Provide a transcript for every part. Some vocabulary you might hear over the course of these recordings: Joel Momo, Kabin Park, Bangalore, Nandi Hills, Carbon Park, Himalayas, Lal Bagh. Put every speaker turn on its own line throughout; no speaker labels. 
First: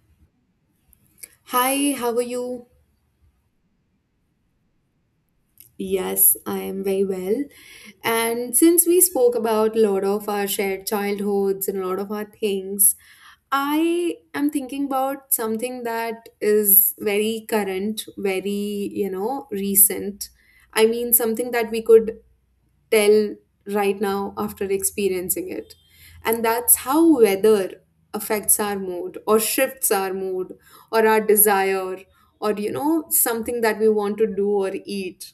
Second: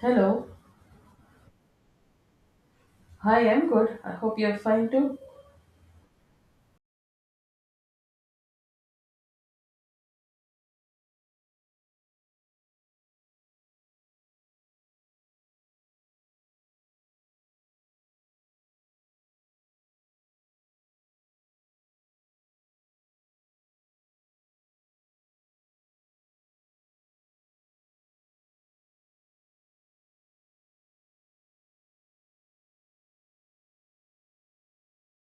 Hello.
Hi, how are you?
Hi, I'm good. I hope you're fine too.
Yes, I am very well. And since we spoke about a lot of our shared childhoods and a lot of our things, I am thinking about something that is very current, very, recent. I mean, something that we could tell right now after experiencing it. And that's how weather affects our mood or shifts our mood or our desire or something that we want to do or eat.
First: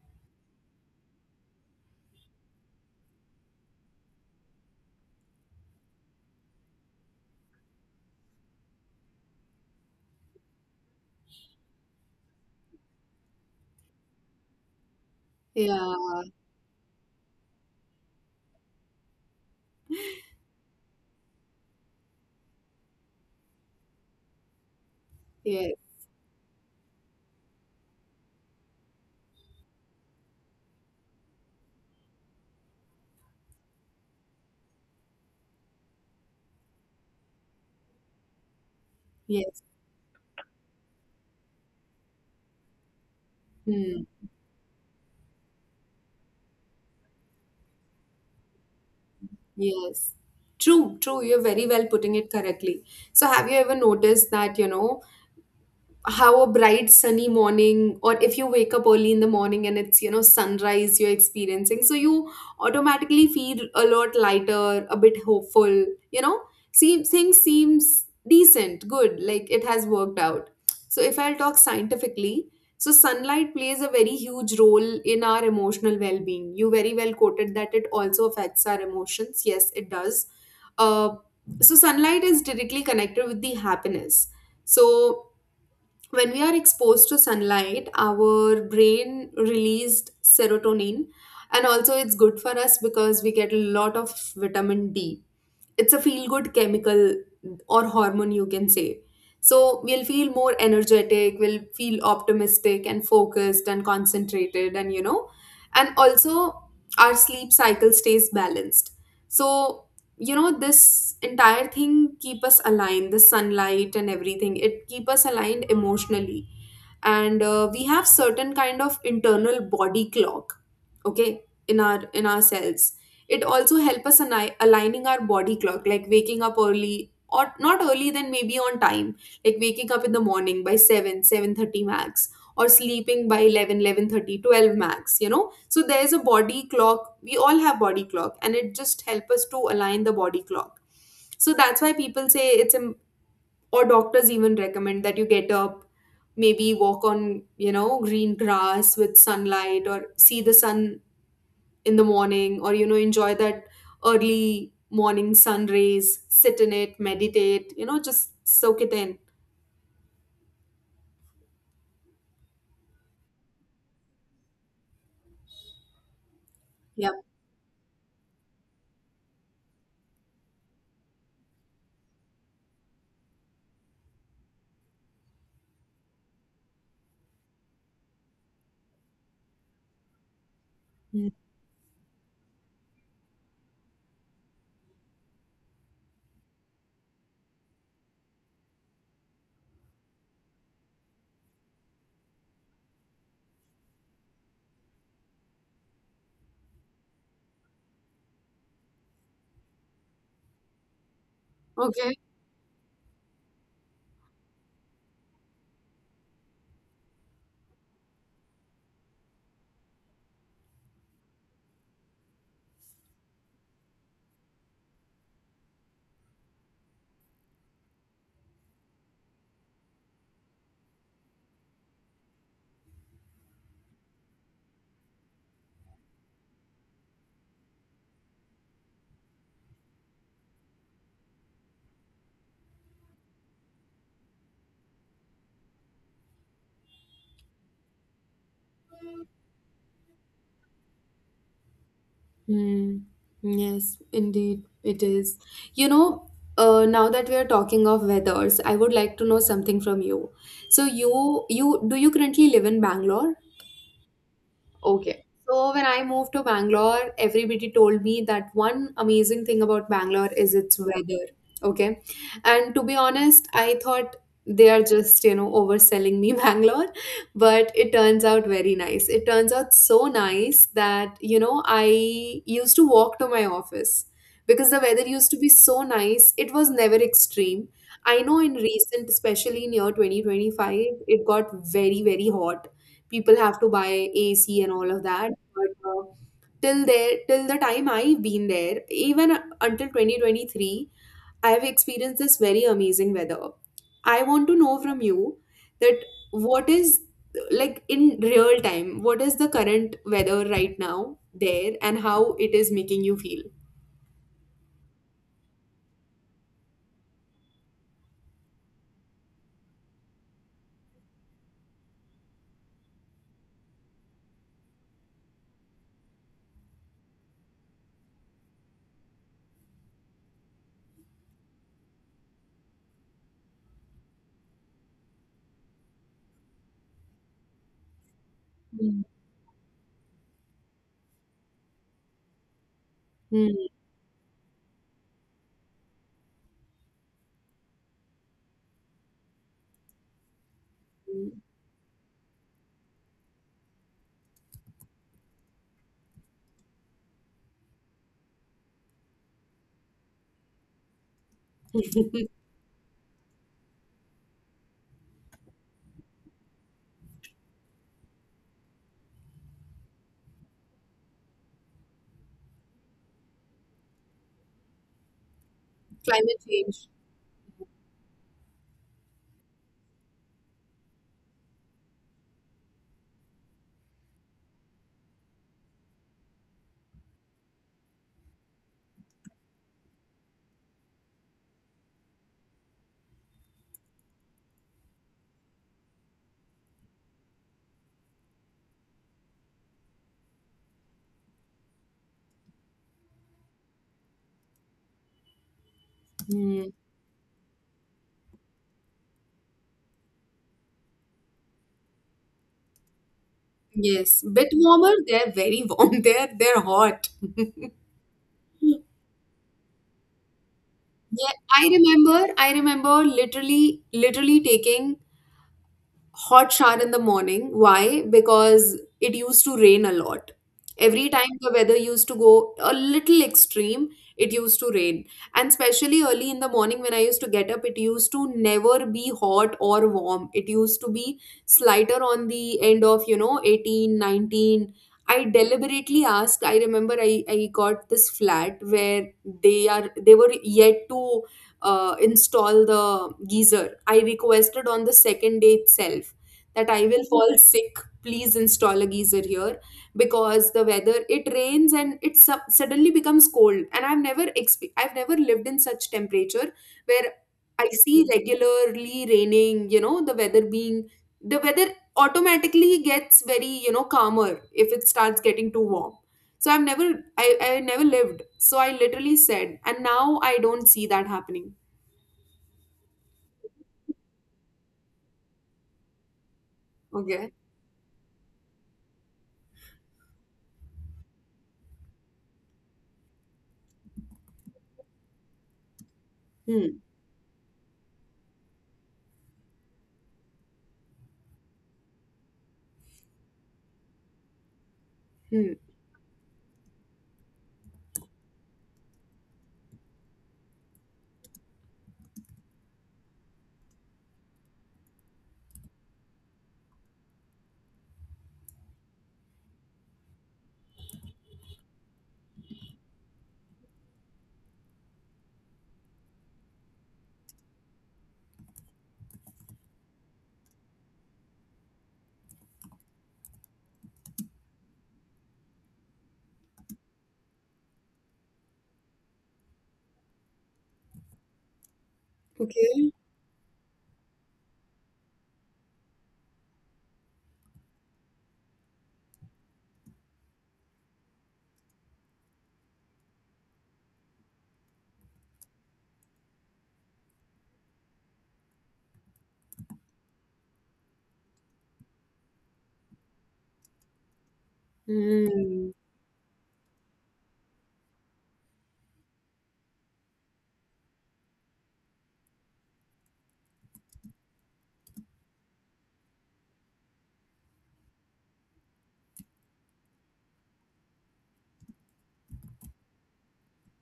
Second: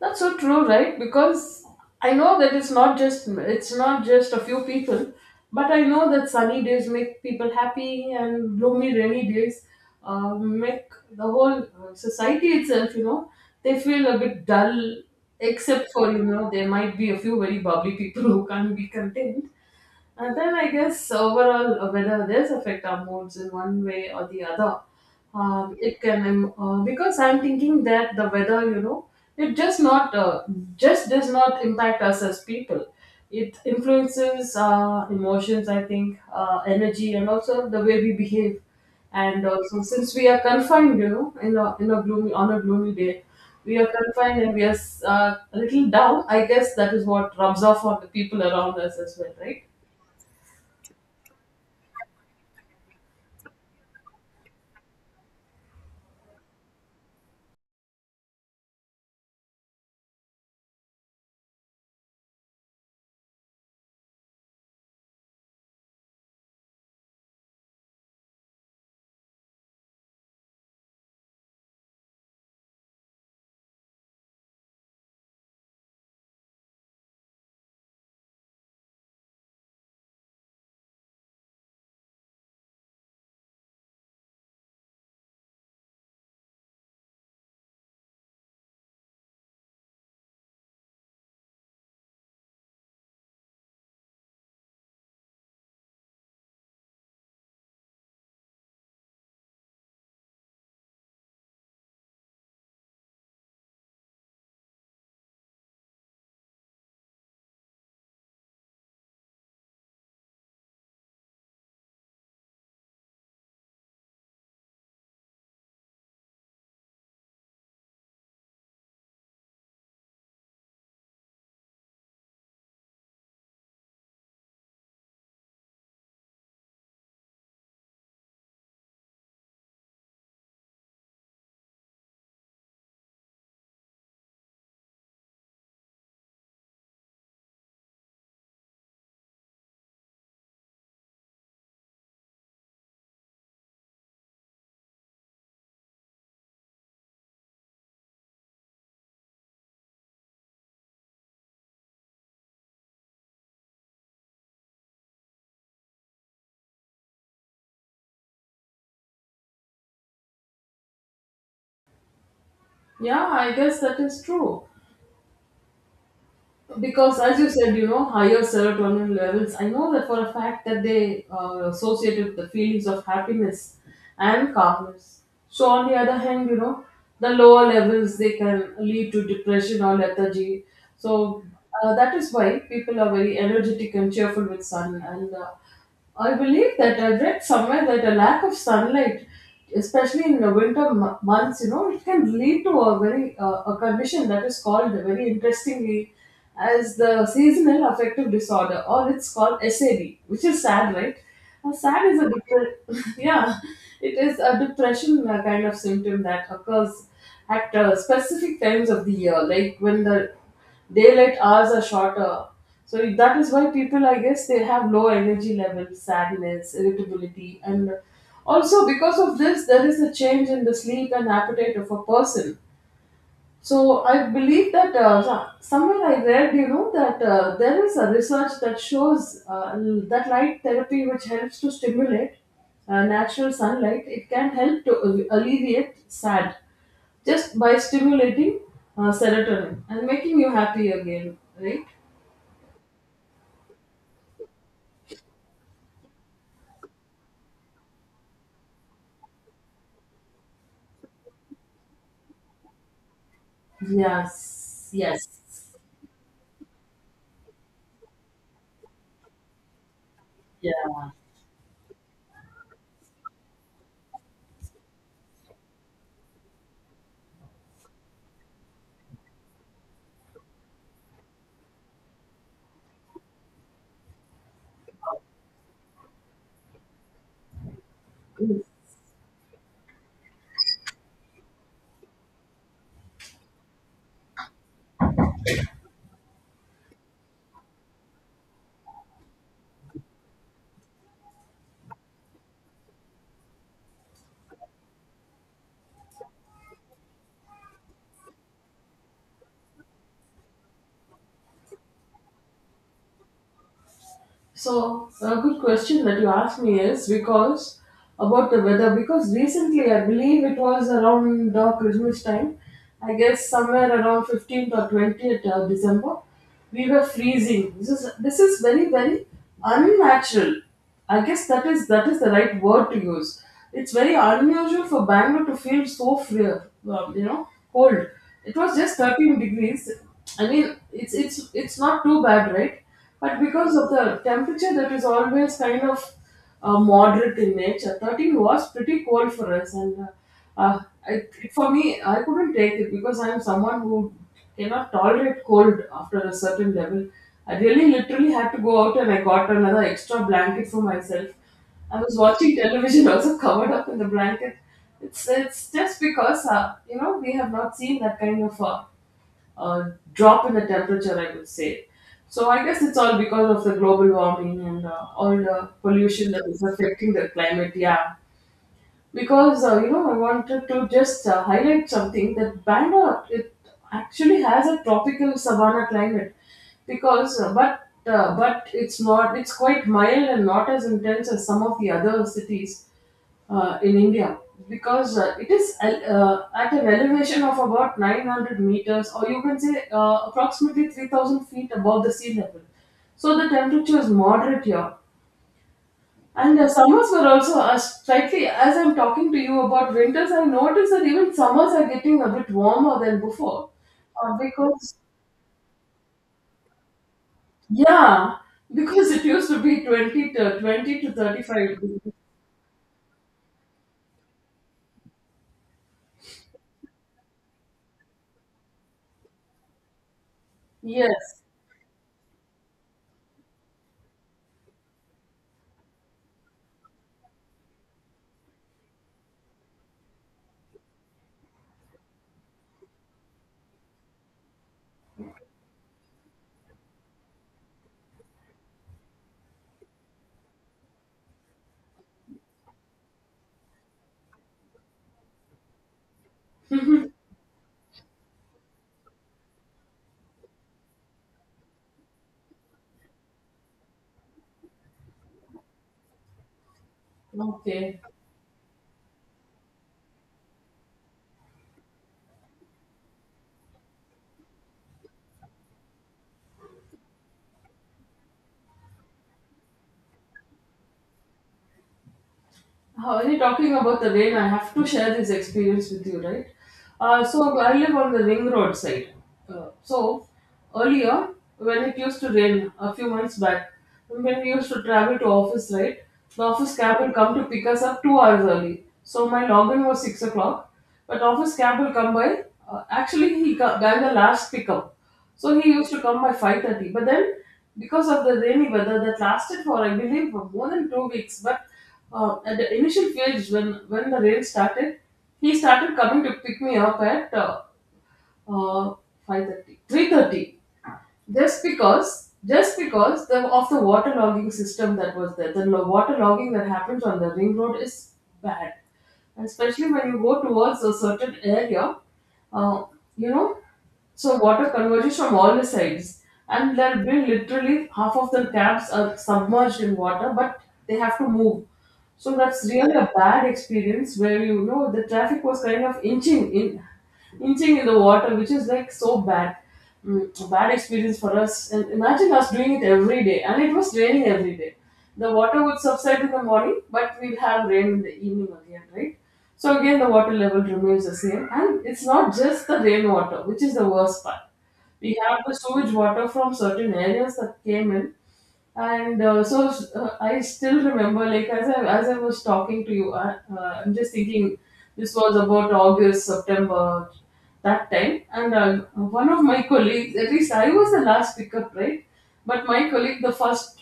That's so true, right? Because I know that it's not just a few people, but I know that sunny days make people happy and gloomy rainy days make the whole society itself, you know, they feel a bit dull except
Yeah,
for, you know, there might be a few very bubbly people who can't be content. And then I guess overall, whether this affect our moods in one way or the other,
yes,
it can because I'm thinking that the weather, you know, it just not just does not impact us as people. It influences our emotions, I think, energy, and also the way we behave. And
yes,
also, since we are confined, you know, in a gloomy on a gloomy day, we are
hmm,
confined and we are a little down. I guess that is what rubs off on the people around us as well, right?
yes. True, true. You're very well putting it correctly. So, have you ever noticed that, how a bright sunny morning, or if you wake up early in the morning and it's, you know, sunrise you're experiencing, so you automatically feel a lot lighter, a bit hopeful, you know, seem things seems decent, good, like it has worked out. So if I'll talk scientifically, so sunlight plays a very huge role in our emotional well-being. You very well quoted that it also affects our emotions. Yes, it does. uh, so sunlight is directly connected with the happiness. So when we are exposed to sunlight, our brain released serotonin, and also it's good for us because we get a lot of vitamin D. It's a feel good chemical or hormone, you can say. So we'll feel more energetic, we'll feel optimistic and focused and concentrated, and and also our sleep cycle stays balanced. So this entire thing keep us aligned, the sunlight and everything, it keep us aligned emotionally. And we have certain kind of internal body clock, okay, in ourselves. It also help us aligning our body clock, like waking up early, or not early then maybe on time, like waking up in the morning by 7 7:30 max, or sleeping by 11 11:30 12 max, you know, so there's a body clock, we all have body clock, and it just help us to align the body clock. So that's why people say it's a, or doctors even recommend that you get up, maybe walk on, you know, green grass with sunlight, or see the sun in the morning, or you know, enjoy that early morning sun rays, sit in it, meditate, you know, just soak it in.
Yeah, I guess that is true. Because
Yep.
as you said, you know, higher serotonin levels, I know that for a fact that they associated the feelings of happiness and calmness. So on the other hand, you know, the lower levels, they can lead to depression or lethargy.
Mm.
So that is why people are very energetic and cheerful with sun. And I believe that I read somewhere that a lack of sunlight, especially in the months, you know, it can lead to a very a condition that is called very interestingly as the seasonal affective disorder, or it's called SAD, which is sad, right? Sad
Okay.
is a depression. Yeah, it is a depression kind of symptom that occurs at specific times of the year, like when the daylight hours are shorter. So that is why people, I guess, they have low energy levels, sadness, irritability, and also because of this, there is a change in the sleep and appetite of a person. So I believe that somewhere I read, you know, that there is a research that shows that light therapy, which helps to stimulate natural sunlight, it can help to alleviate sad just by stimulating serotonin and making you happy again, right?
Mm. Yes, indeed it is. You know, now that we are talking of weathers, I would like to know something from you. So you do you currently live in Bangalore?
Yes,
Okay.
yes,
So when I moved to Bangalore, everybody told me that one amazing thing about Bangalore is its
yeah.
weather. Okay. And to be honest, I thought they are just, you know, overselling me Bangalore, but it turns out very nice. It turns out so nice that, you know, I used to walk to my office because the weather used to be so nice. It was never extreme. I know in recent, especially in year 2025, it got very, very hot, people have to buy AC and all of that. But till the time I've been there, even until 2023, I've experienced this very amazing weather. I want to know from you that what is, like in real time, what is the current weather right now there and how it is making you feel?
So a good question that you asked me is because about the weather, because recently I believe it was around Christmas time. I guess somewhere around 15th or 20th December, we were freezing. This is very very unnatural, I guess that is the right word to use. It's very unusual for Bangalore to feel so free, you know, cold. It was just
Hmm.
13 degrees. I mean, it's not too bad, right? But
Hmm.
because of the temperature that is always kind of moderate in nature. 13 was pretty cold for us, and uh, uh, I, for me, I couldn't take it because I'm someone who cannot tolerate cold after a certain level. I really literally had to go out and I got another extra blanket for myself. I was watching television also covered up in the blanket. It's just because, you know, we have not seen that kind of drop in the temperature, I would say. So I guess it's all because of the global warming and all the pollution
Climate
that is
change.
affecting the climate. Yeah, because you know, I wanted to just highlight something that Bangalore it actually has a tropical savanna climate because but it's not, it's quite mild and not as intense as some of the other cities in India because it is at an elevation of about 900 meters, or you can say approximately 3,000 feet above the sea level. So the temperature is moderate here, and
Hmm.
summers were also slightly, as I'm talking to you about winters, I noticed that even summers are getting a bit warmer than before.
Yes,
Uh,
bit warmer.
because,
They're very warm. They're hot.
yeah, because it used to be 20 to
Yeah, I
35 degrees.
remember, I remember literally, literally taking hot shower in the morning. Why? Because it used to rain a lot. Every time
Yes.
the weather used to go a little extreme, it used to rain. And especially early in the morning when I used to get up, it used to never be hot or warm. It used to be slighter on the end of, you know, 18, 19. I deliberately asked, I remember I got this flat where they were yet to install the geyser. I requested on the second day itself that I will fall sick. Please install a geyser here because the weather it rains and it suddenly becomes cold. And I've never I've never lived in such temperature where I
Okay.
see regularly raining. You know the weather being, the weather automatically gets very, you know, calmer if it starts getting too warm. So I've never, I never lived, so I literally said, and now I don't see that happening.
Already talking about the rain, I have to share this experience with you, right?
Okay.
So I live on the ring road side. So earlier, when it used to rain a few months back, when we used to travel to office, right, the office
Hmm.
cab will come to pick us up 2 hours early. So my login was 6 o'clock, but office cab will come by. Actually, he got the last pickup.
Hmm.
So he used to come by 5:30. But then, because of the rainy weather that lasted for, I believe, for more than 2 weeks. But at the initial phase, when the rain started, he started coming to pick me up at uh, 5:30, of the water logging system that was there, the water logging that happens on the ring road is bad, and especially when you go towards a certain area, uh, you know, so water converges from all the sides, and there'll be literally half of the cabs are submerged in water, but they have to move. So that's
Okay.
really a bad experience where you know the traffic was kind of inching in the water, which is like so bad, mm, a bad experience for us. And imagine us doing it every day, and it was raining every day. The water would subside in the morning, but we'll have rain in the evening again, right? So again, the water level remains the same, and it's not just the rainwater, which is the worst part. We have the
Hmm.
sewage water from certain areas that came in, and I still remember, like as I was talking to you, I'm just thinking this was about August, September, that time, and one of my colleagues, at least I was the last pickup, right? But my colleague, the first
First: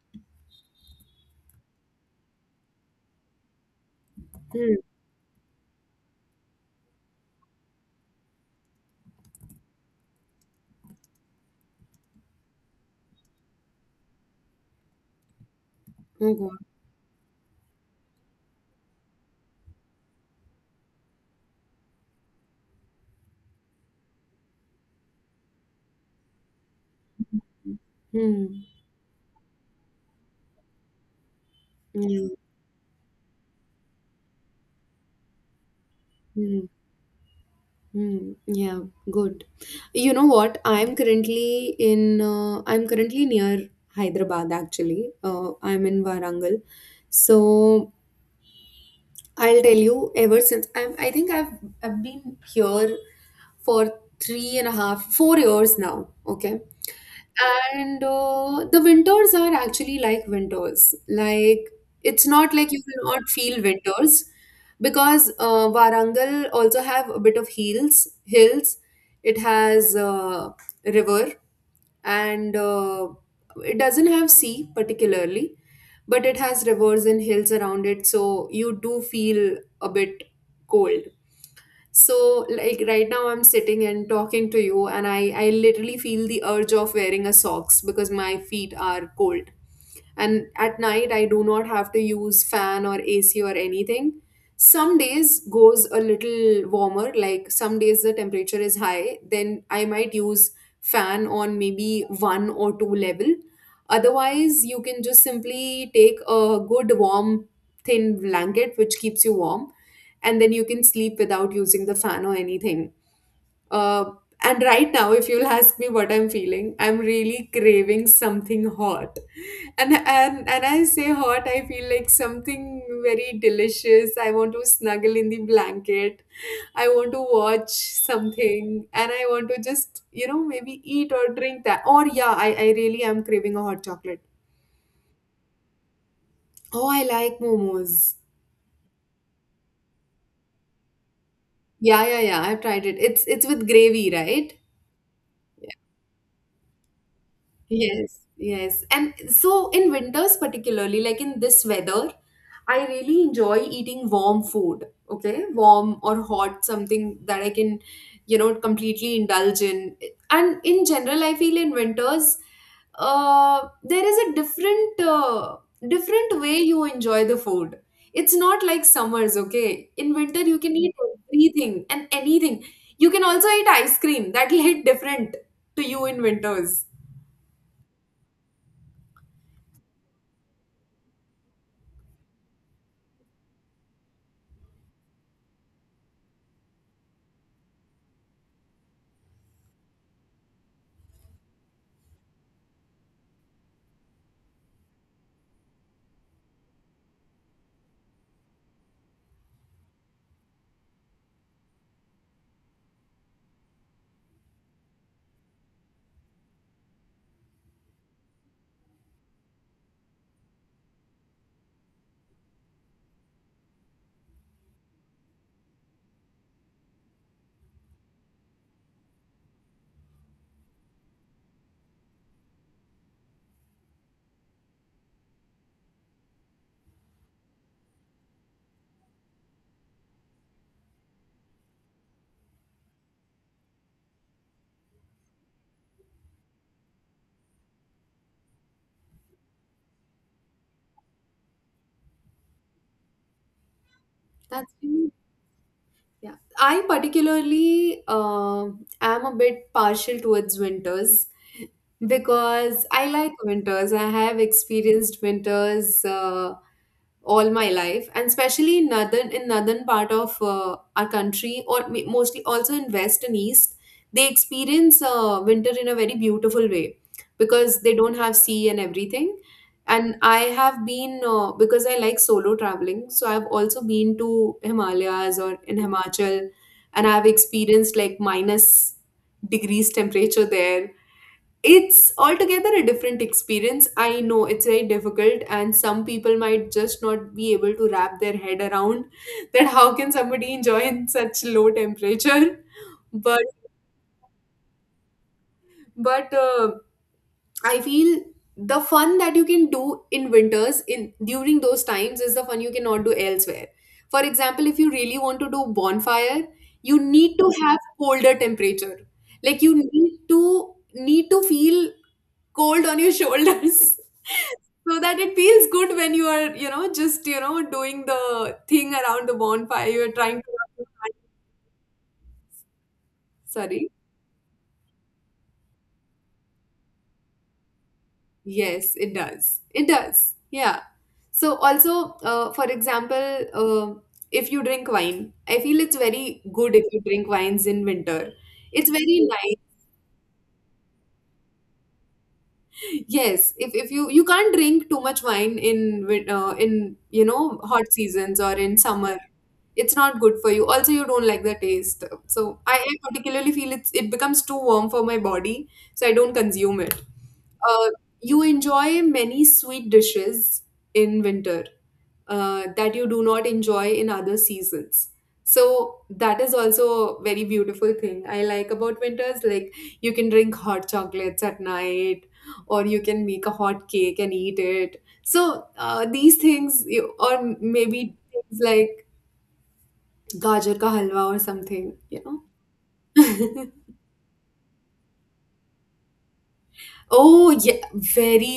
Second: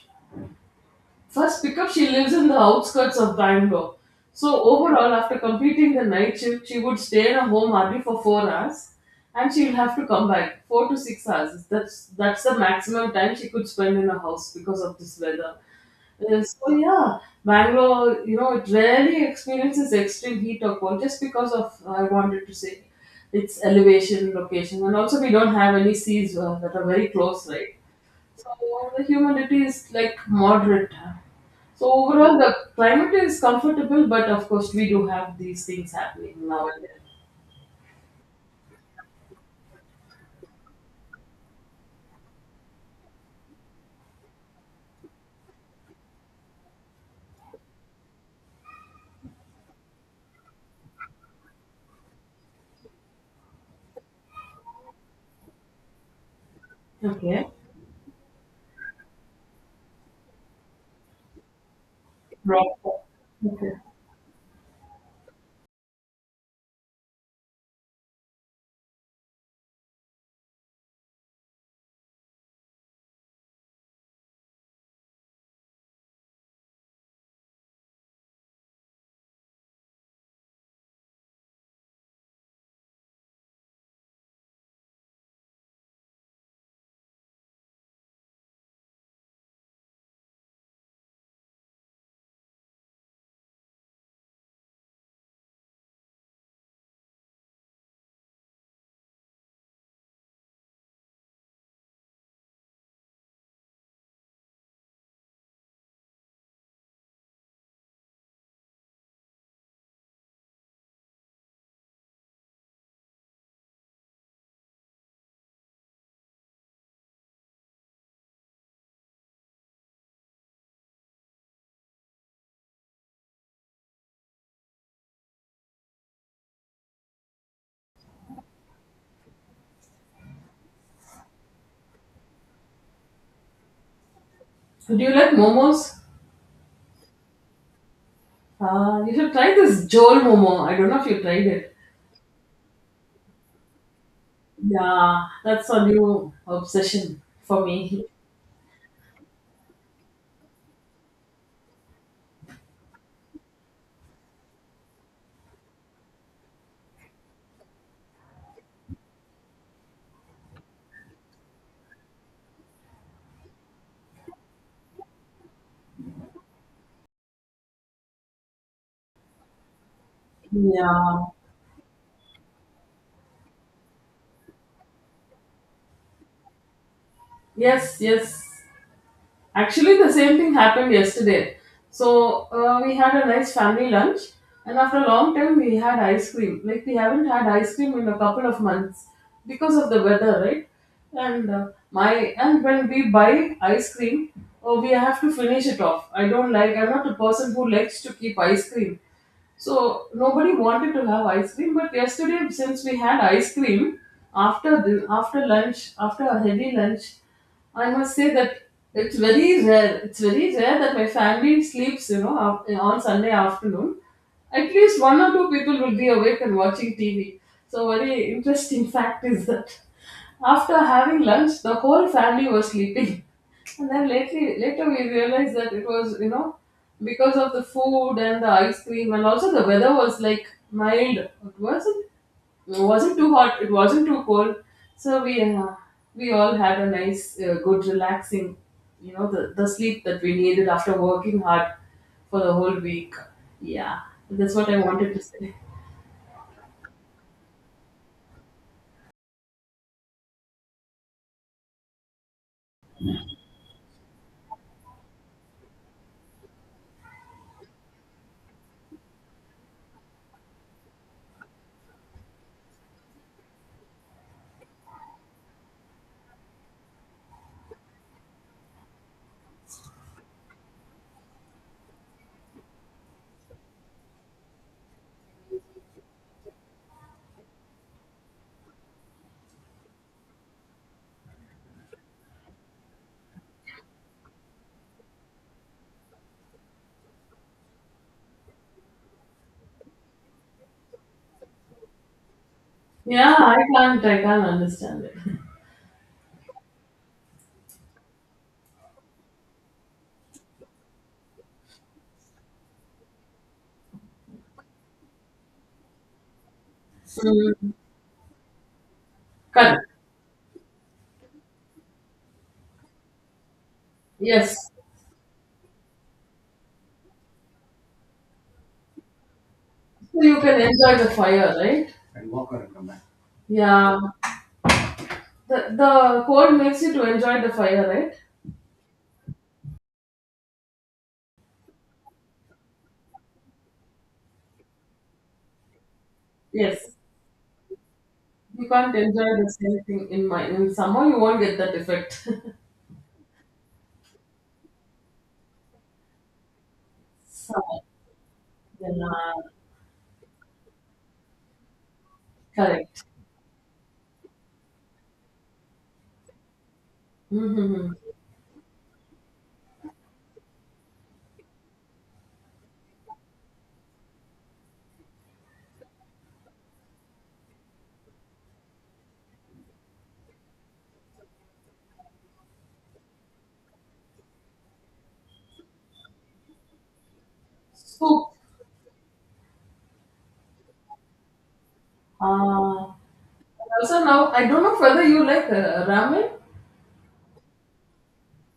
first pickup, she lives in the outskirts of Bangalore. So,
Hmm.
overall, after completing the night shift, she would stay in a home hardly for 4 hours, and she'll have to come back 4 to 6 hours. That's the maximum time she could spend in a house because of this weather.
Oh God.
So, yeah, Bangalore, you know, it rarely experiences extreme heat or cold just because of, I wanted to say, its elevation, location, and also we don't have any seas that are very close, right? So
Hmm.
the humidity is like moderate. So
Yeah.
overall, the climate is comfortable, but of course, we do have these things happening
Hmm.
now and then.
Hmm. Yeah. Good. You know what? I'm currently in. I'm currently near Hyderabad. Actually, I'm in Warangal. So I'll tell you. Ever since I'm, I think I've been here for three and a half, 4 years now. Okay.
Okay.
And the winters are actually like winters. Like, it's not
Right.
like you will not feel
Okay.
winters because Warangal also have a bit of hills. Hills. It has river and it doesn't have sea particularly, but it has rivers and hills around it. So you do feel a bit cold. So, like right now, I'm sitting and talking to you, and I literally feel the urge of wearing a socks because my feet are cold. And at night, I do not have to use fan or AC or anything. Some days goes a little warmer, like some days the temperature is high, then I might use fan on maybe one or two level. Otherwise, you can just simply take a good warm thin blanket which keeps you warm, and then you can sleep without using the fan or anything. Uh, and right now, if you'll ask me what I'm feeling, I'm really craving something hot. And I say hot, I feel like something very delicious. I want to snuggle in the blanket. I want to watch something. And I want to just, you know, maybe eat or drink that. Or, yeah, I really am craving a hot chocolate.
So do you like momos?
Oh, I like momos.
You should try this Joel Momo. I don't know if you tried it.
Yeah, yeah, yeah. I've tried it. It's with gravy, right?
Yeah, that's a new obsession for me.
Yes, yes. And so in winters, particularly, like in this weather, I really enjoy eating warm food. Okay, warm or hot, something that I can, you know, completely indulge in. And in general, I feel in winters, there is a different, different way you enjoy the food. It's not like summers, okay? In winter, you can eat
Yeah.
everything and anything. You can also eat ice cream. That'll hit different to you in winters.
Yes, yes. Actually, the same thing happened yesterday. So we had a nice family lunch, and after a long time, we had ice cream. Like we haven't had ice cream in a couple of months because of the weather, right? And my and when we buy ice cream, oh, we have to finish it off. I don't like. I'm not a person who likes to keep ice cream. So nobody wanted to have ice cream, but yesterday since we had ice cream after lunch, after a heavy lunch, I must say that it's very rare. It's very rare that my family sleeps, you know, on Sunday afternoon. At least one or two people will be awake and watching TV. So very interesting fact is that after having lunch, the whole family was sleeping. And then lately, later we realized that it was, you know, because of the food and the ice cream, and also the weather was like mild. It wasn't too hot. It wasn't too cold. So we all had a nice, good, relaxing, you know, the sleep that we needed after working hard for the whole week. Yeah, that's what
That's
I
really,
wanted to say.
yeah. I particularly am a bit partial towards winters because I like winters. I have experienced winters. All my life, and especially in northern part of our country, or mostly also in west and east, they experience winter in a very beautiful way because they don't have sea and everything. And I have been because I like solo traveling, so I've also been to Himalayas or in Himachal, and I've experienced like minus degrees temperature there. It's altogether a different experience. I know it's very difficult, and some people might just not be able to wrap their head around that how can somebody enjoy in such low temperature?
Yeah,
But
I can't understand it.
but I feel the fun that you can do in winters in during those times is the fun you cannot do elsewhere. For example, if you really want to do bonfire, you need to
Mm,
have colder temperature. Like you
correct.
need to need to feel cold on your shoulders
Yes.
so that it feels good when you are, you know, just, you know, doing the thing around the bonfire you're
So
trying
you can
to,
enjoy the fire, right?
sorry.
Yeah, the cold makes you to enjoy the fire, right?
Yes it does, it does, yeah. So also, for example, uh, if you drink wine, I feel it's very good if
Yes.
you drink wines in winter.
You
It's
can't enjoy
very
the
nice.
same thing in my in summer. You won't get that effect.
Yes, if you, you can't drink too much wine in in, you know,
So,
hot seasons or in summer,
yeah,
it's not good for you. Also, you don't like the taste. So I
correct.
particularly feel it's, it becomes too warm for my body, so I don't consume it. uh,
Mm-hmm.
you enjoy many sweet dishes in winter that you do not enjoy in other seasons. So that is also a very beautiful thing I like about winters. Like you can drink hot chocolates at night, or you can make a hot cake and eat it. So these things, you- or maybe
Soup.
things like gajar ka halwa or something, you know.
Uh, Also now I don't know whether you like ramen.
Oh yeah, very.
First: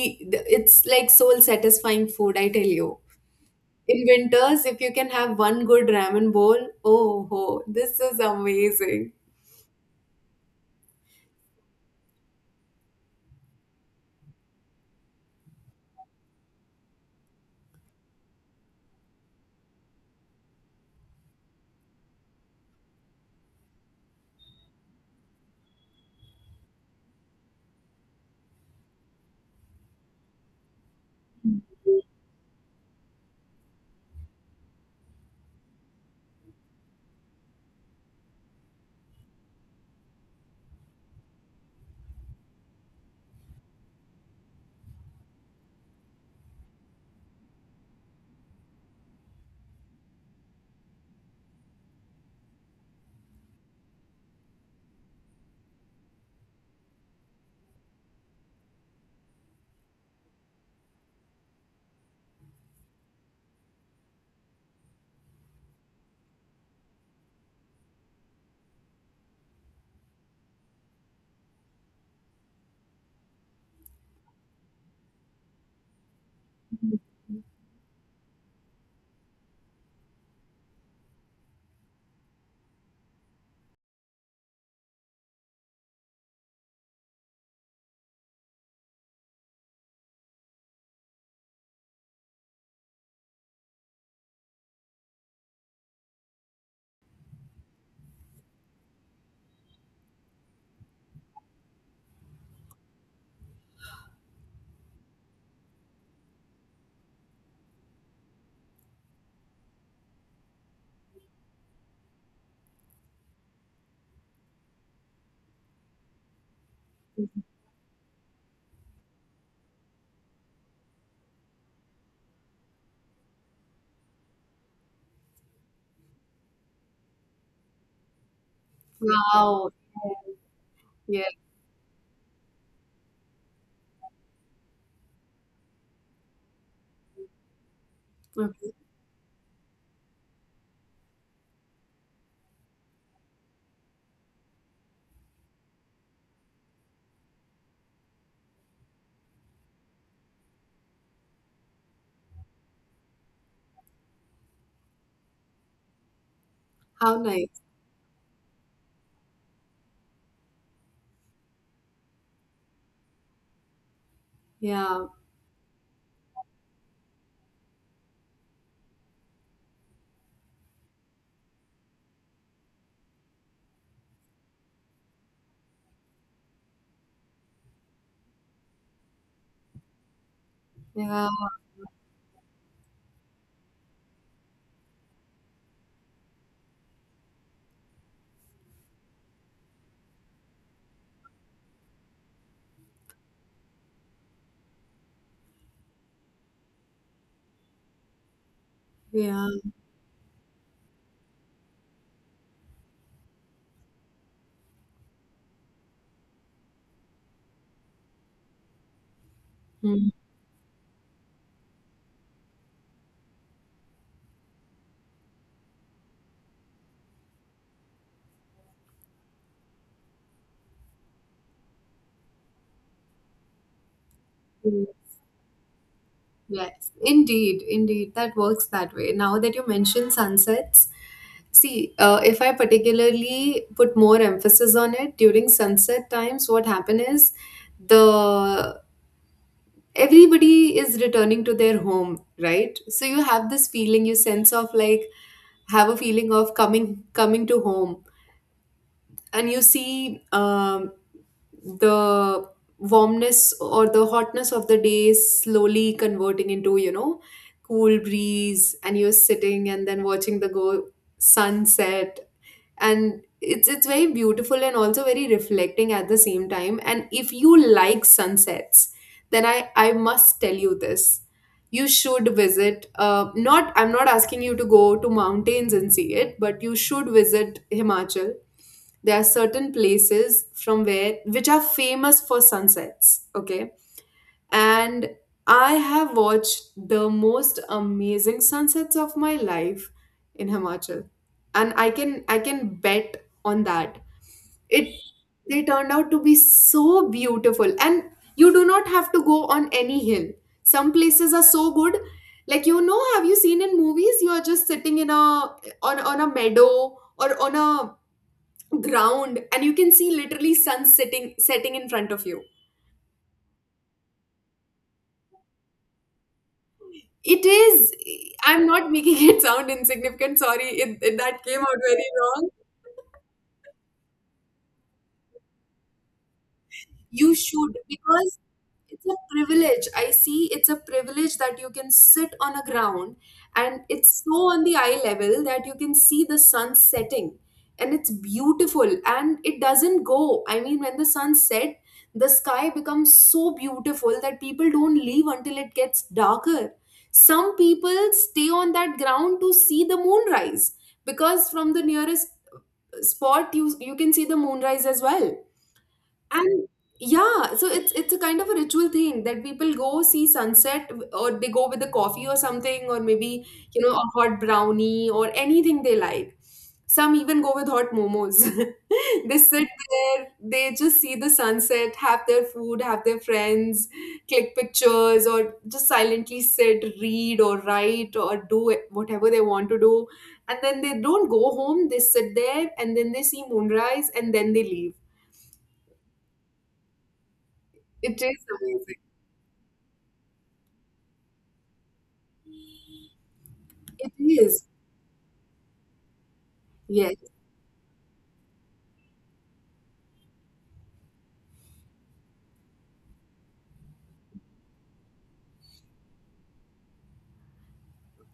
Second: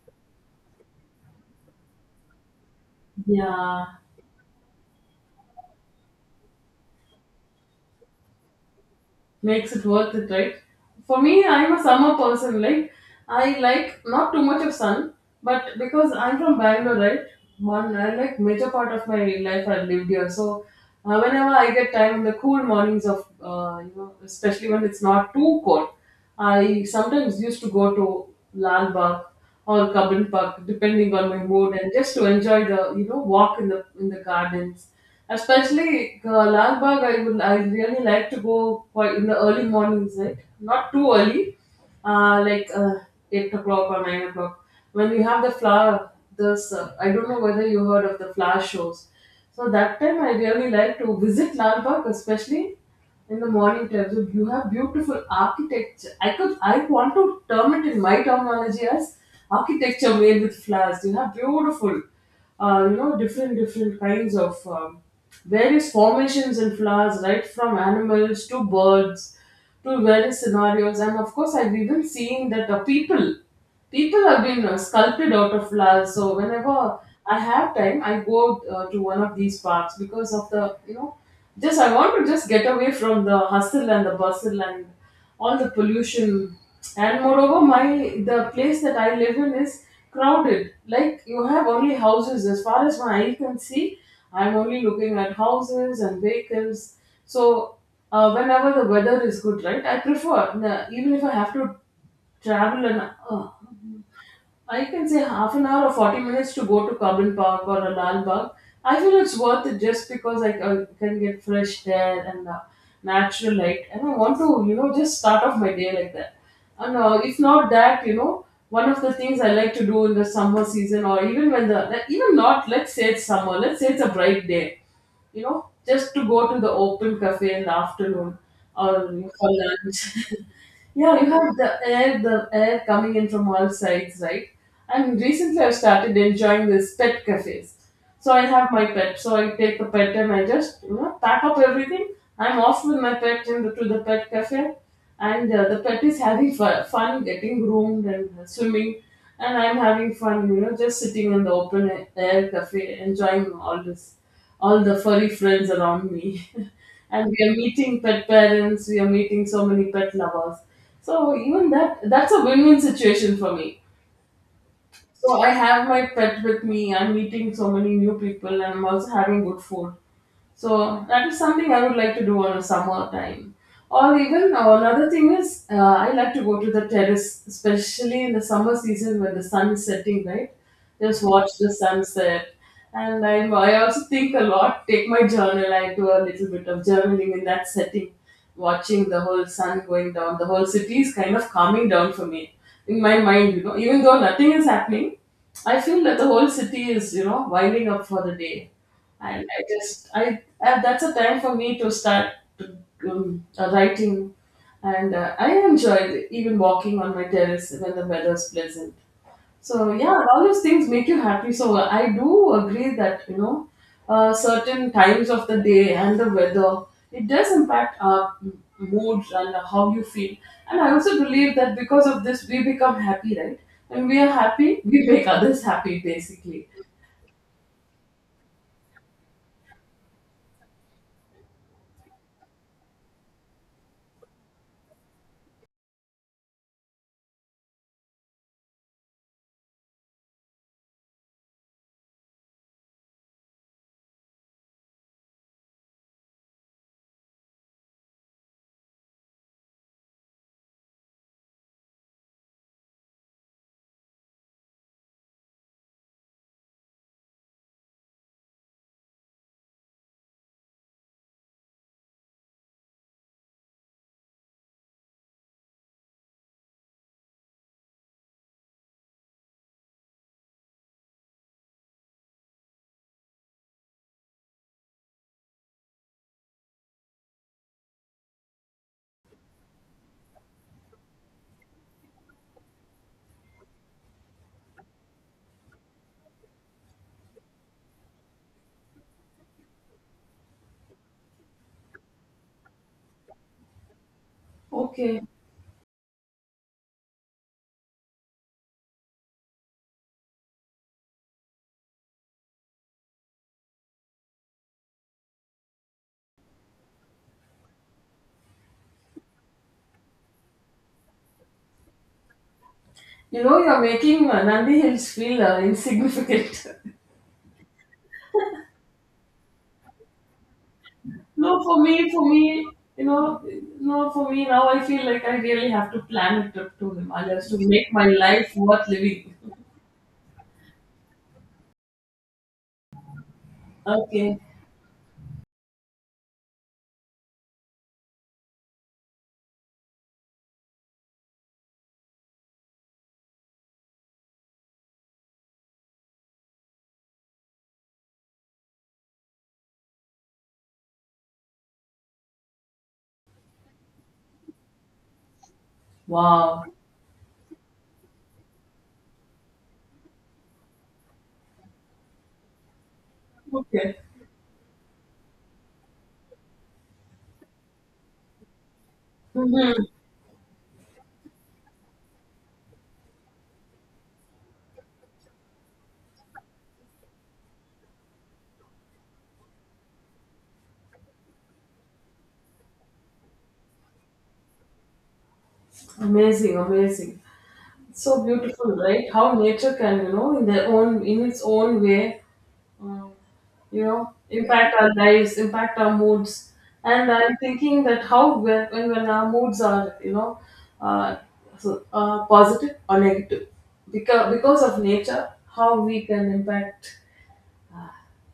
It's like soul satisfying food, I tell you.
Yeah.
In winters, if you can have one good ramen bowl, oh ho, this is amazing.
Makes it worth it, right? For me, I'm a summer person. Like I like not too much of sun, but because I'm from Bangalore, right? One, I like major part of my life I lived here. Whenever I get time in the cool mornings of, especially when it's not too cold, I sometimes used to go to Lal Bagh or Kabin Park, depending on my mood, and just to enjoy the walk in the gardens. Especially Lal Bagh, I really like to go quite in the early mornings, right? Not too early, uh, like uh, 8 o'clock or 9 o'clock. When we have the flower, this I don't know whether you heard of the flower shows. So that time I really like to visit Lal Bagh, especially in the morning tells you you have beautiful architecture. I want to term it in my terminology as architecture made with flowers. You have beautiful, different kinds of various formations and flowers, right from animals to birds to various scenarios. And of course, I've even seen that the people have been sculpted out of flowers. So whenever I have time I go to one of these parks because of the just I want to just get away from the hustle and the bustle and all the pollution. And moreover my the place that I live in is crowded. Like you have only houses as far as my eye can see. I'm only looking at houses and vehicles. So whenever the weather is good, right, I prefer, even if I have to travel, and oh, I can say half an hour or 40 minutes, to go to Carbon Park or a Lal Bagh. I feel it's worth it just because I can get fresh air and natural light. And I want to, you know, just start off my day like that. And if not that, you know, one of the things I like to do in the summer season, or even when the, even not, let's say it's summer, let's say it's a bright day, you know, just to go to the open cafe in the afternoon or for
Wow.
lunch. Yeah,
Yeah.
you have the air coming in from all sides, right? And recently I've started enjoying this pet cafes. So I
Mhm.
have my pet. So I take the pet and I just, you know, pack up everything. I'm off with my pet into to the pet cafe. And the pet is having fun getting groomed and swimming. And I'm having fun, you know, just sitting in the open air cafe, enjoying all the furry friends around me.
How
And we are
nice.
meeting pet parents, we are meeting so many pet lovers. So even that's a win-win situation for me.
Yeah.
So I have my pet with me, I'm meeting so many new people, and I'm also having good food. So that is something I would like to do on a summer time. Or even another thing is I like to go to the terrace, especially in the summer season when the sun is setting, right? Just
Yeah.
watch the sunset. And I also think a lot, take my journal, I do a little bit of journaling in that setting, watching the whole sun going down. The whole city is kind of calming down for me in my mind, you know, even though nothing is happening. I feel that the whole city is, you know, winding up for the day. And
Yeah.
I just I that's a time for me to start writing, and I enjoyed even walking on my terrace when the weather's pleasant. So
Mhm.
yeah, all those things make you happy. So I do agree that, you know, certain times of the day and the weather, it does impact our mood and how you feel. And I also believe that because of this we become happy, right? When we are happy, we make others happy, basically.
Yes. Indeed. Indeed. That works that way. Now that you mention sunsets, see, if I particularly put more emphasis on it during sunset times, what happen is the everybody is returning to their home, right? So you have this feeling, you sense of like have a feeling of coming to home, and you see the warmness or the hotness of the day slowly converting into cool breeze, and you're sitting and then watching the go sunset, and it's very beautiful and also very reflecting at the same time. And if you like sunsets, then I must tell you this, you should visit not, I'm not asking you to go to mountains and see it, but you should visit Himachal. There are certain places from where, which are famous for sunsets, okay. And I have watched the most amazing sunsets of my life in Himachal, and I can bet on that. It
Okay.
They turned out to be so beautiful, and you do not have to go on any hill. Some places are so good, like you know, have you seen in movies? You are just sitting in a on a meadow or on a ground, and you can see literally sun setting in front of you.
You know, you're making Nandi Hills feel insignificant.
It is. I'm not making it sound insignificant. Sorry, that came
No,
out very
for
wrong.
me, you know, no, for me, now I feel like I really have to plan a trip to
You
Himalayas to
should,
make my
because
life worth
it's a
living.
privilege. I see it's a privilege that you can sit on a ground, and it's so
Okay.
on the eye level that you can see the sun setting, and it's beautiful, and it doesn't go. I mean, when the sun set, the sky becomes so beautiful that people don't leave until it gets darker. Some people stay on that ground to see the moonrise, because from the nearest spot you can see the moonrise as well.
Wow.
And yeah, so it's a kind of a ritual thing that people go see sunset, or they go with a coffee or something, or maybe, you know,
Okay.
a hot brownie or anything they like. Some even go with hot momos. They sit
Mm-hmm.
there, they just see the sunset, have their food, have their friends, click pictures, or just silently sit, read or write, or whatever they want to do. And then they don't go home, they sit there and then they see moonrise and then they leave.
Amazing, amazing.
It
So
is
beautiful,
amazing.
right? How nature can, you know, in their own, in its own way, Mm. you
It
know,
is,
impact our lives, impact our moods. And
yes.
I'm thinking that how when our moods are, you know, uh, positive or negative, because of nature, how we can impact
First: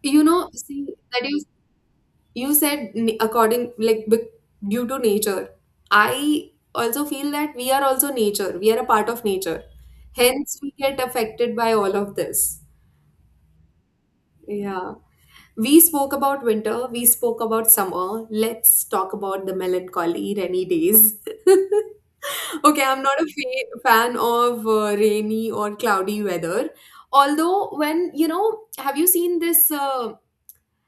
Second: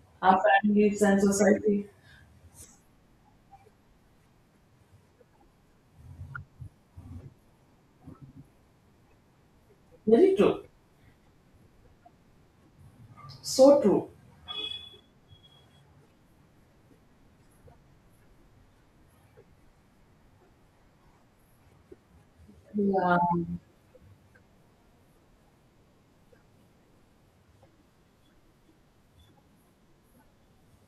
You
our
know, see
families and
that you
society.
you said n- according like bec- due to nature. I also feel that we are also nature. We are a part of nature.
Very
Hence,
true.
we get affected by all of this.
So true.
Yeah. We spoke about winter. We spoke about summer. Let's talk about the melancholy rainy days. Okay, I'm
Yeah.
not a fan of rainy or cloudy weather. Although, when you know, have you seen this?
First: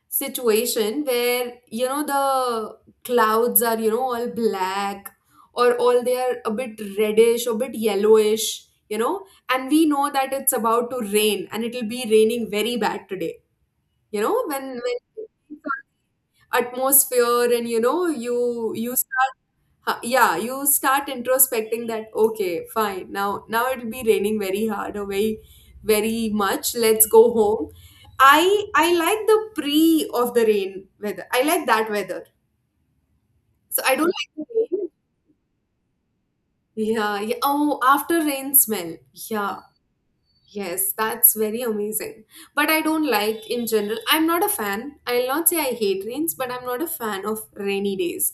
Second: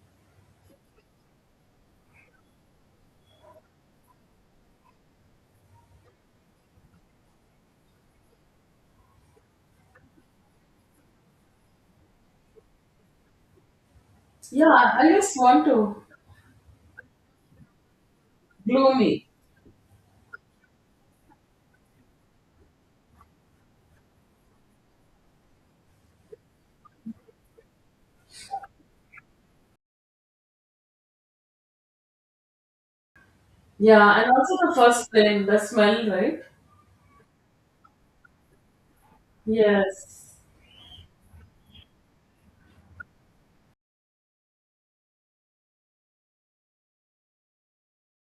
Situation where you know the clouds are, you know, all black, or all they are a bit reddish or bit yellowish, you know, and we know that it's about to rain and it'll be raining very bad today, you know, when
yeah I
when
just want to
atmosphere, and you know you
Gloomy.
start yeah, you start introspecting that okay fine, now it'll be raining very hard or very very much, let's go home. I like the pre of the rain weather. I like that weather. So I don't
Yeah,
like
and
the
also the
rain.
first thing, the smell, right?
Yeah, yeah. Oh, after rain smell. Yeah.
Yes.
Yes, that's very amazing. But I don't like in general. I'm not a fan. I'll not say I hate rains, but I'm not a fan of rainy days.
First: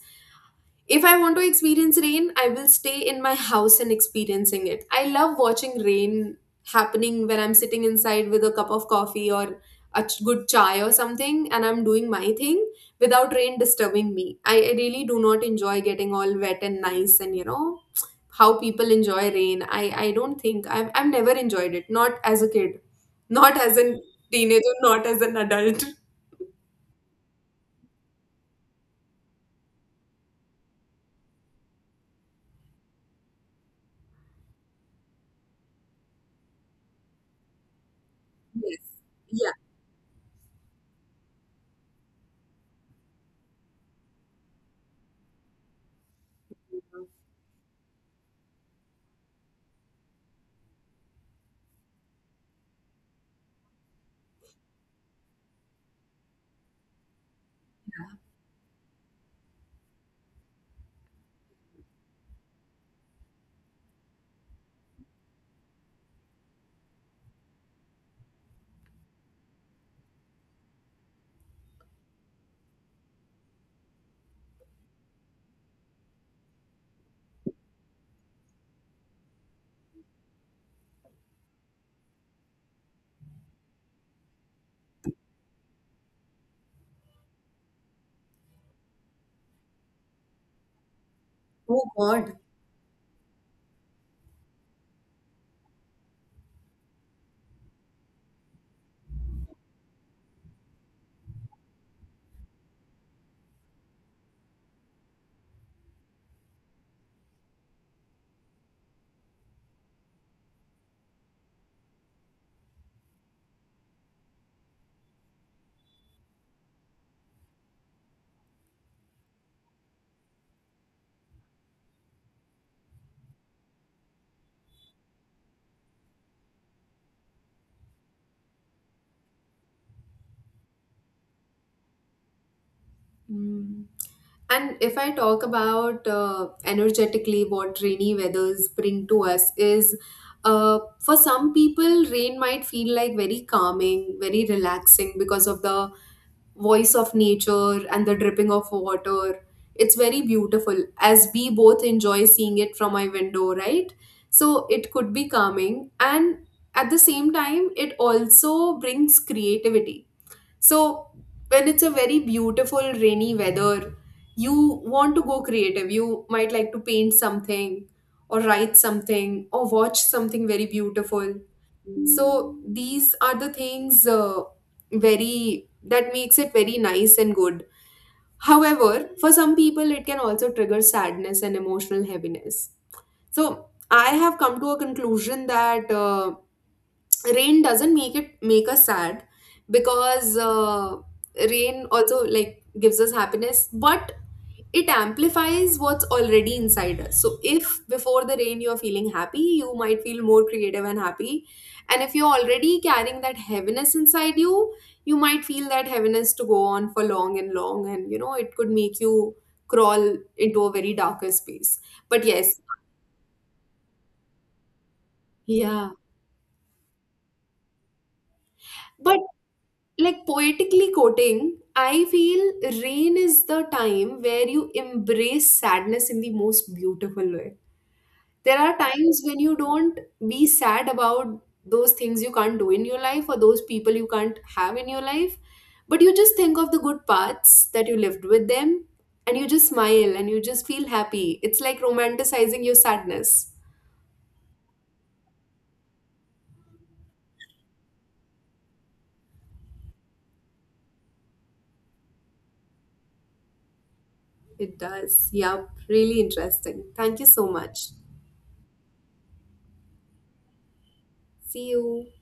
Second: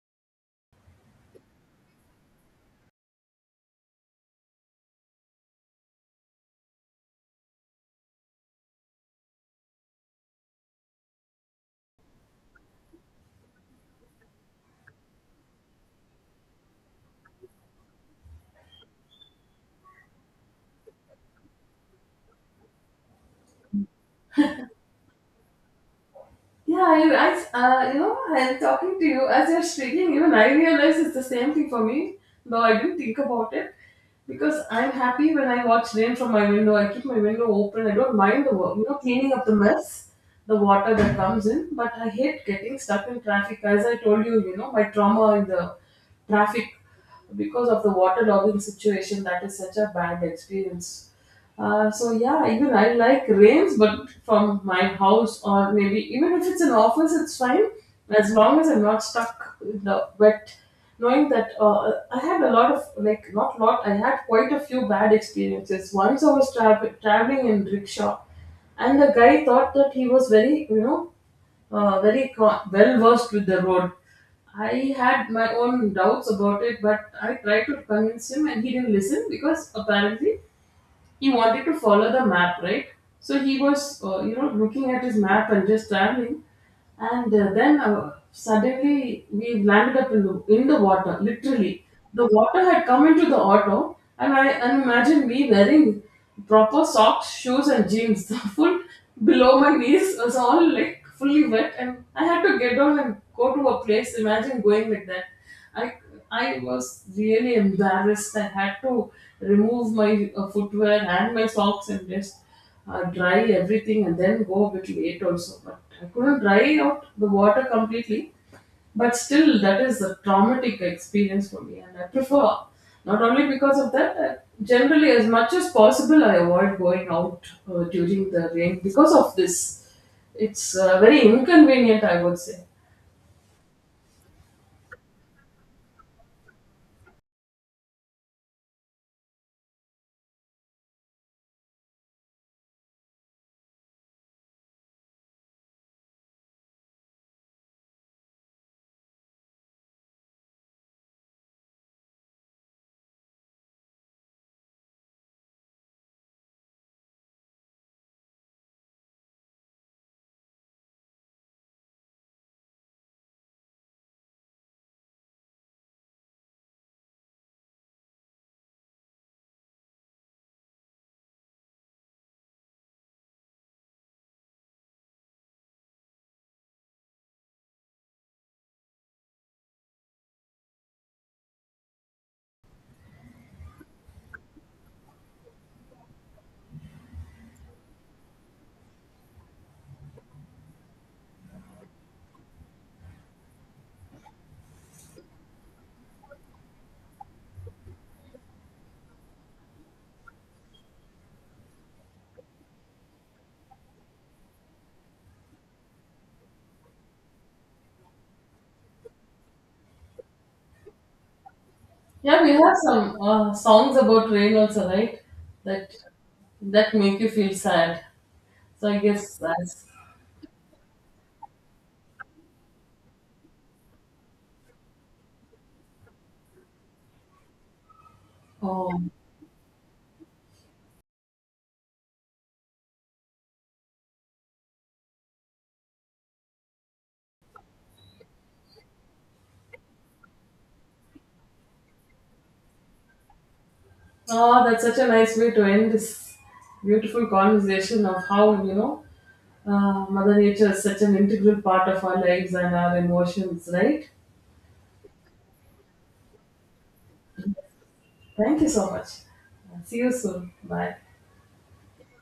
If I want to experience rain, I will stay in my house and experiencing it. I love watching rain happening when I'm sitting inside with a cup of coffee or a good chai or something, and I'm doing my thing without rain disturbing me. I really do not enjoy getting all wet and nice, and you know how people enjoy rain. I don't think I've never enjoyed it, not as a kid, not as a teenager, not as an adult.
Yeah, you know, I'm talking to you as you're speaking. Even I realize it's the same thing for me, though I didn't think about it, because I'm happy when I watch rain from my window. I keep my window open. I don't mind the work,
Yes.
you know, cleaning up
Yeah.
the mess, the water that comes in. But I hate getting stuck in traffic. As I told you, you know, my trauma in the traffic because of the water logging situation. That is such a bad experience. So yeah, even I like rains, but from my house or maybe even if it's an office, it's fine as long as I'm not stuck in the wet. Knowing that I had a lot of, like not lot, I had quite a few bad experiences. Once I was traveling in rickshaw, and the guy thought that he was very, you know, very co- well versed with the road. I had my own doubts about it, but I tried to convince him, and he didn't listen because apparently he wanted to follow the map, right? So he was, you know, looking at his map and just traveling, and then suddenly we landed up in the water.
Oh
Literally, the
God.
water had come into the auto, and I and imagine me wearing proper socks, shoes, and jeans. The full below my knees was all like fully wet, and I had to get down and go to a place. Imagine going like that. I I was really embarrassed. I had to remove my footwear and my socks and just dry everything and then go a bit late also. But I couldn't dry out the water completely. But still, that is a traumatic experience for me, and I prefer, not only because of that, I, generally, as much as possible, I avoid going out during the rain because of this. It's very inconvenient, I would say.
Mm. And if I talk about energetically what rainy weathers bring to us is, for some people, rain might feel like very calming, very relaxing, because of the voice of nature and the dripping of water. It's very beautiful, as we both enjoy seeing it from my window, right? So it could be calming. And at the same time, it also brings creativity. So when it's a very beautiful rainy weather, you want to go creative. You might like to paint something, or write something, or watch something very beautiful. So these are the things very that makes it very nice and good. However, for some people it can also trigger sadness and emotional heaviness. So I have come to a conclusion that rain doesn't make it make us sad, because rain also like gives us happiness, but it amplifies what's already inside us. So if before the rain you're feeling happy, you might feel more creative and happy. And if you're already carrying that heaviness inside you, you might feel that heaviness to go on for long and long, and you know it could make you crawl into a very darker space. But
Yeah, we
yes,
have some songs about rain also, right?
yeah.
That that make you feel sad. So I
But
guess that's,
like poetically quoting, I feel rain is the time where you embrace sadness in the most beautiful way. There are
oh,
times when you don't be sad about those things you can't do in your life, or those people you can't have in your life, but you just think of the good parts that you lived with them, and you just smile and you just feel happy. It's like romanticizing your sadness.
oh that's such a nice way to end this beautiful conversation of how, you know, Mother Nature is such an integral part of our lives and our emotions, right?
It does, yeah. Really interesting, thank you so much.
Thank you so much. See you soon. Bye.
See you.